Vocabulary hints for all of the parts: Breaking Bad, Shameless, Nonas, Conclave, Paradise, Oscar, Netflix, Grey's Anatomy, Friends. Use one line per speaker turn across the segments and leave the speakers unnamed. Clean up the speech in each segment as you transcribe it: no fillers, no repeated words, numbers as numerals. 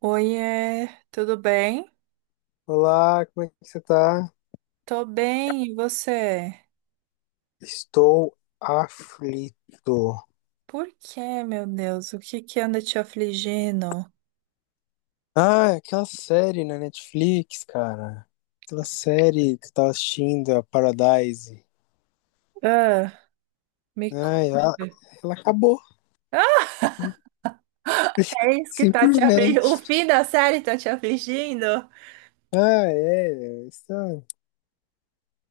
Oiê, tudo bem?
Olá, como é que você tá?
Tô bem, e você?
Estou aflito.
Por quê, meu Deus? O que que anda te afligindo?
Ah, é aquela série na Netflix, cara. Aquela série que eu tava assistindo, a Paradise.
Ah, me
Ai, ela,
conta.
ela acabou,
Ah, é isso que tá te afligindo? O
simplesmente.
fim da série tá te afligindo?
Ah, é. É isso é.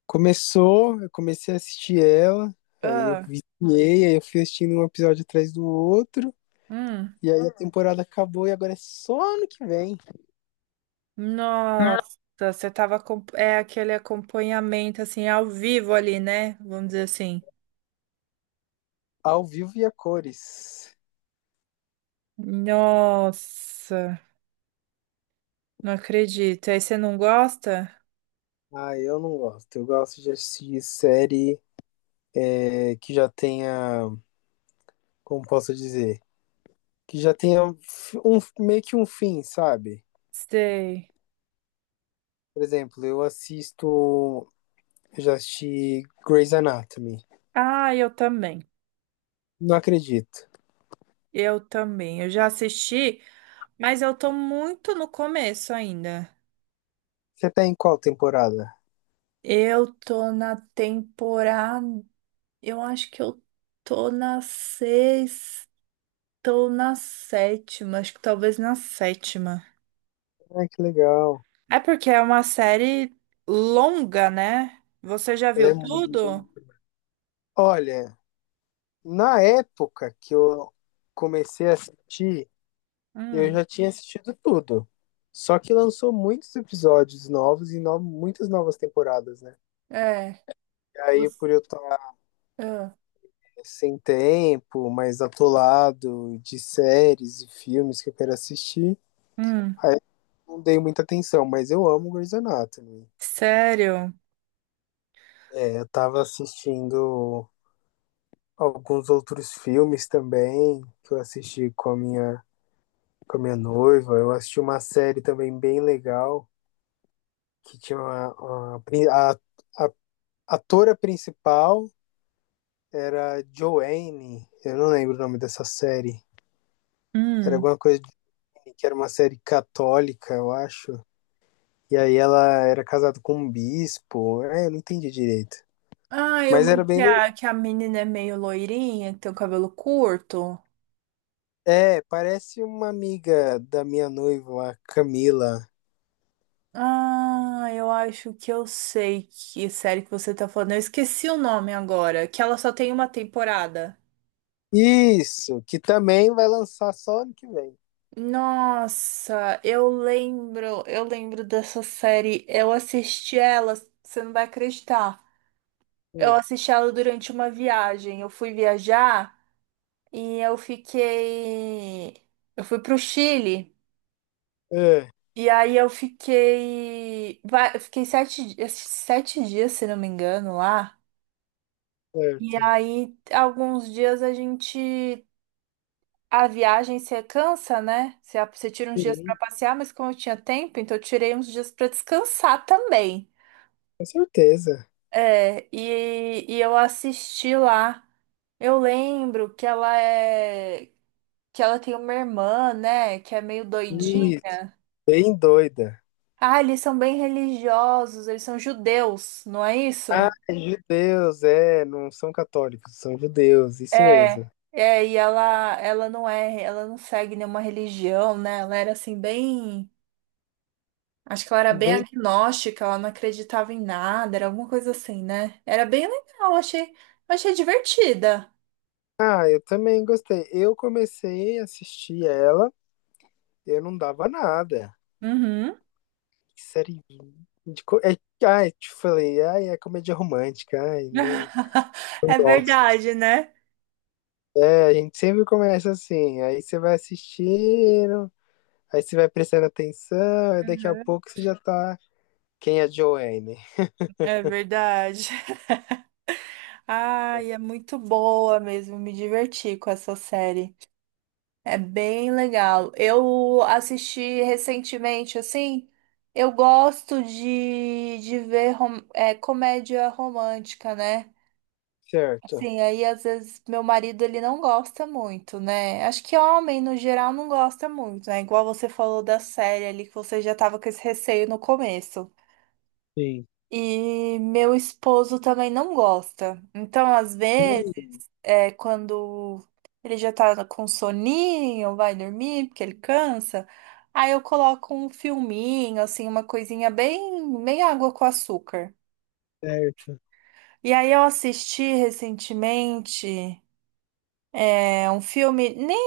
Começou, eu comecei a assistir ela, aí eu
Ah,
viciei, aí eu fui assistindo um episódio atrás do outro,
hum.
e aí a temporada acabou e agora é só ano que vem,
Nossa, você tava com... É aquele acompanhamento, assim, ao vivo ali, né? Vamos dizer assim.
ao vivo e a cores.
Nossa, não acredito. Aí você não gosta?
Ah, eu não gosto. Eu gosto de assistir série é, que já tenha, como posso dizer, que já tenha um, meio que um fim, sabe?
Sei.
Por exemplo, eu assisto, eu já assisti Grey's Anatomy.
Ah, eu também.
Não acredito.
Eu também. Eu já assisti, mas eu tô muito no começo ainda.
Você tá em qual temporada?
Eu tô na temporada. Eu acho que eu tô na sexta ou na sétima. Acho que talvez na sétima.
Ah, que legal.
É porque é uma série longa, né? Você já
Ela
viu
é muito-
tudo?
Olha, na época que eu comecei a assistir, eu
Hum.
já tinha assistido tudo. Só que lançou muitos episódios novos muitas novas temporadas, né?
É.
Aí,
você-
por eu estar
ah.
sem tempo, mais atolado de séries e filmes que eu quero assistir,
Hum.
aí eu não dei muita atenção, mas eu amo Grey's Anatomy.
Sério?
É, eu tava assistindo alguns outros filmes também, que eu assisti com a minha noiva. Eu assisti uma série também bem legal, que tinha uma, a atora principal era Joanne, eu não lembro o nome dessa série. Era
Hum.
alguma coisa que era uma série católica, eu acho. E aí ela era casada com um bispo. É, eu não entendi direito.
Ah, eu
Mas era
que
bem.
a, que a menina é meio loirinha, tem o cabelo curto.
É, parece uma amiga da minha noiva, a Camila.
Ah, eu acho que eu sei que série que você tá falando. Eu esqueci o nome agora, que ela só tem uma temporada.
Isso, que também vai lançar só ano que vem.
Nossa, eu lembro dessa série. Eu assisti ela, você não vai acreditar. Eu
Sim.
assisti ela durante uma viagem. Eu fui viajar e eu fiquei, eu fui pro Chile
É,
e aí eu fiquei, eu fiquei sete dias, se não me engano, lá. E
certo.
aí, alguns dias a gente. A viagem você cansa, né? Você tira uns dias para
Sim,
passear, mas como eu tinha tempo, então eu tirei uns dias para descansar também.
com certeza.
É, e eu assisti lá. Eu lembro que ela é. Que ela tem uma irmã, né? Que é meio doidinha.
Isso, bem doida.
Ah, eles são bem religiosos, eles são judeus, não é isso?
Ah, judeus, é, não são católicos, são judeus, isso
É,
mesmo.
é, e ela não é, ela não segue nenhuma religião, né? Ela era assim bem. Acho que ela era bem
Bem,
agnóstica, ela não acreditava em nada, era alguma coisa assim, né? Era bem legal, achei divertida.
ah, eu também gostei. Eu comecei a assistir ela. Eu não dava nada.
Uhum.
Que série. É, ai, te falei, ai, é comédia romântica, ai, não, não
É
gosto.
verdade, né?
É, a gente sempre começa assim, aí você vai assistindo, aí você vai prestando atenção, e daqui a
Uhum.
pouco você já tá. Quem é Joanne?
É verdade. Ai, é muito boa mesmo. Me diverti com essa série. É bem legal. Eu assisti recentemente, assim. Eu gosto de ver comédia romântica, né?
Certo.
Sim, aí às vezes meu marido ele não gosta muito, né? Acho que homem no geral não gosta muito, né? Igual você falou da série ali que você já tava com esse receio no começo.
Sim.
E meu esposo também não gosta. Então, às vezes,
Hum,
é quando ele já tá com soninho, vai dormir, porque ele cansa, aí eu coloco um filminho, assim, uma coisinha bem, bem água com açúcar.
certo.
E aí eu assisti recentemente um filme. Nem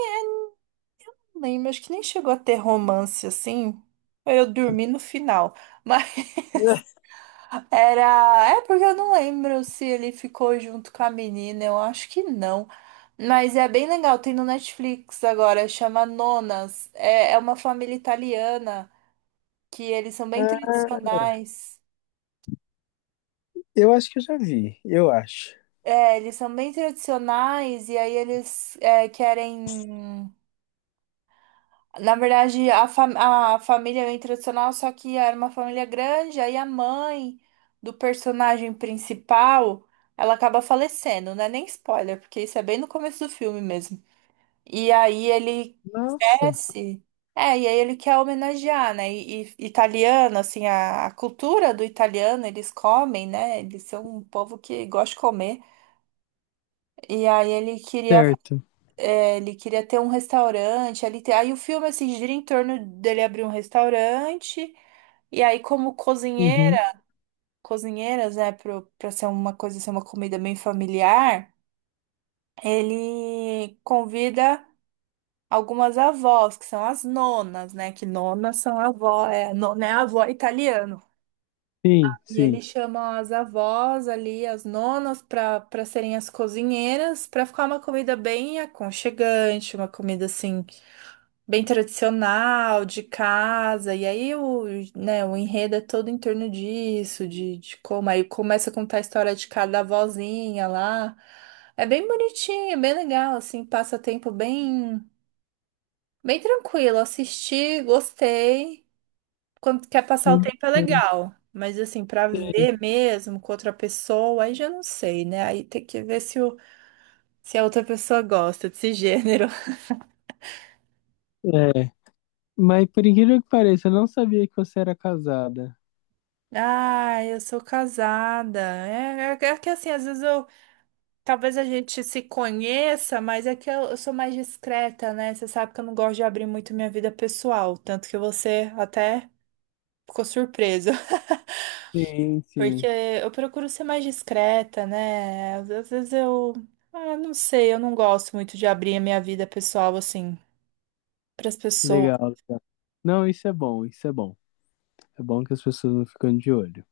lembro, acho que nem chegou a ter romance assim. Eu dormi no final. Mas era. É porque eu não lembro se ele ficou junto com a menina, eu acho que não. Mas é bem legal, tem no Netflix agora, chama Nonas. É, uma família italiana que eles são bem
Ah,
tradicionais.
eu acho que eu já vi, eu acho.
É, eles são bem tradicionais e aí eles querem. Na verdade, a família é tradicional, só que era uma família grande, aí a mãe do personagem principal, ela acaba falecendo, não é nem spoiler, porque isso é bem no começo do filme mesmo. E aí ele
Nossa.
cresce, e aí ele quer homenagear, né? E, italiano, assim, a cultura do italiano, eles comem, né? Eles são um povo que gosta de comer. E aí ele queria
Certo.
é, ele queria ter um restaurante ali. Aí o filme assim, gira em torno dele abrir um restaurante. E aí, como
Uhum.
cozinheiras, né, pra ser uma comida bem familiar, ele convida algumas avós, que são as nonas, né? Que nonas são avó, nona é avó italiano.
Sim,
E
sim.
ele chama as avós ali, as nonas, para serem as cozinheiras, para ficar uma comida bem aconchegante, uma comida assim. Bem tradicional, de casa, e aí o, né, o enredo é todo em torno disso, de como aí começa a contar a história de cada avózinha lá. É bem bonitinho, é bem legal, assim, passa tempo bem, bem tranquilo. Assisti, gostei. Quando quer passar o tempo é legal. Mas assim, pra ver mesmo com outra pessoa, aí já não sei, né? Aí tem que ver se a outra pessoa gosta desse gênero.
É. Mas por incrível que pareça, eu não sabia que você era casada.
Ah, eu sou casada. É, é que assim, às vezes eu. Talvez a gente se conheça, mas é que eu sou mais discreta, né? Você sabe que eu não gosto de abrir muito minha vida pessoal. Tanto que você até ficou surpresa.
Sim,
Porque
sim.
eu procuro ser mais discreta, né? Às vezes eu. Ah, não sei, eu não gosto muito de abrir a minha vida pessoal, assim, pras pessoas.
Legal, legal. Não, isso é bom, isso é bom. É bom que as pessoas não ficam de olho.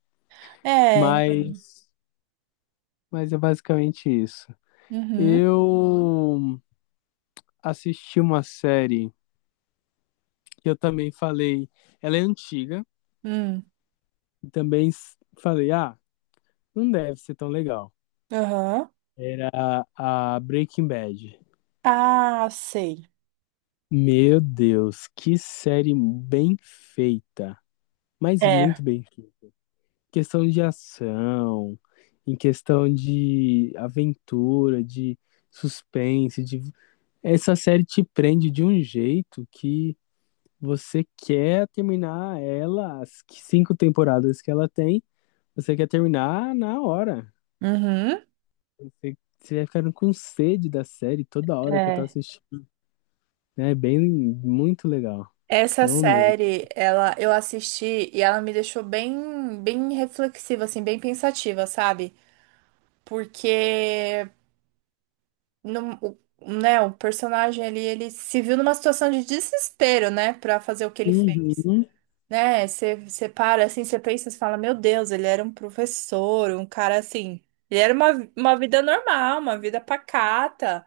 É.
Mas, mas é basicamente isso.
Uhum.
Eu assisti uma série que eu também falei, ela é antiga,
Hum.
e também falei, ah, não deve ser tão legal.
Aham.
Era a Breaking Bad.
Ah, sei.
Meu Deus, que série bem feita, mas
É.
muito bem questão de ação, em questão de aventura, de suspense, de... essa série te prende de um jeito que você quer terminar ela, as 5 temporadas que ela tem, você quer terminar na hora.
Uhum.
Você vai ficando com sede da série toda hora que eu tô
É.
assistindo. Né? É bem, muito legal.
Essa
Eu mesmo.
série, ela, eu assisti e ela me deixou bem, bem reflexiva, assim, bem pensativa, sabe? Porque, o, né, o personagem ali, ele se viu numa situação de desespero, né, pra fazer o que ele fez,
Uhum,
né? Você para, assim, você pensa, você fala, meu Deus, ele era um professor, um cara assim. Ele era uma, vida normal, uma vida pacata.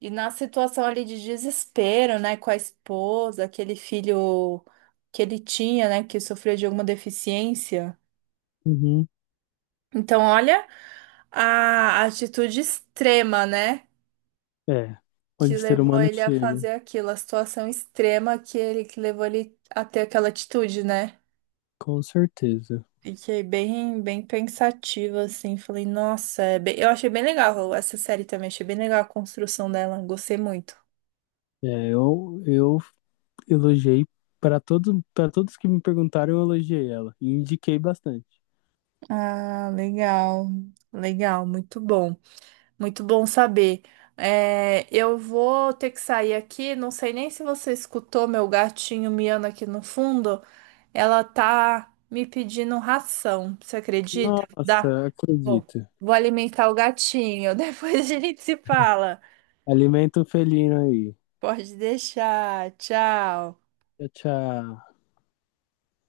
E na situação ali de desespero, né, com a esposa, aquele filho que ele tinha, né, que sofreu de alguma deficiência.
uhum.
Então, olha a atitude extrema, né,
É,
que
onde o ser
levou
humano
ele a
chega,
fazer aquilo, a situação extrema que levou ele a ter aquela atitude, né?
com certeza.
Fiquei bem, bem pensativa, assim, falei, nossa, eu achei bem legal essa série também, achei bem legal a construção dela, gostei muito.
É, eu elogiei para todos que me perguntaram, eu elogiei ela e indiquei bastante.
Ah, legal, legal, muito bom. Muito bom saber. É, eu vou ter que sair aqui. Não sei nem se você escutou meu gatinho miando aqui no fundo. Ela tá me pedindo ração. Você acredita? Dá.
Nossa,
Bom,
acredito.
vou alimentar o gatinho. Depois a gente se fala.
Alimento felino aí.
Pode deixar. Tchau.
Tchau, tchau.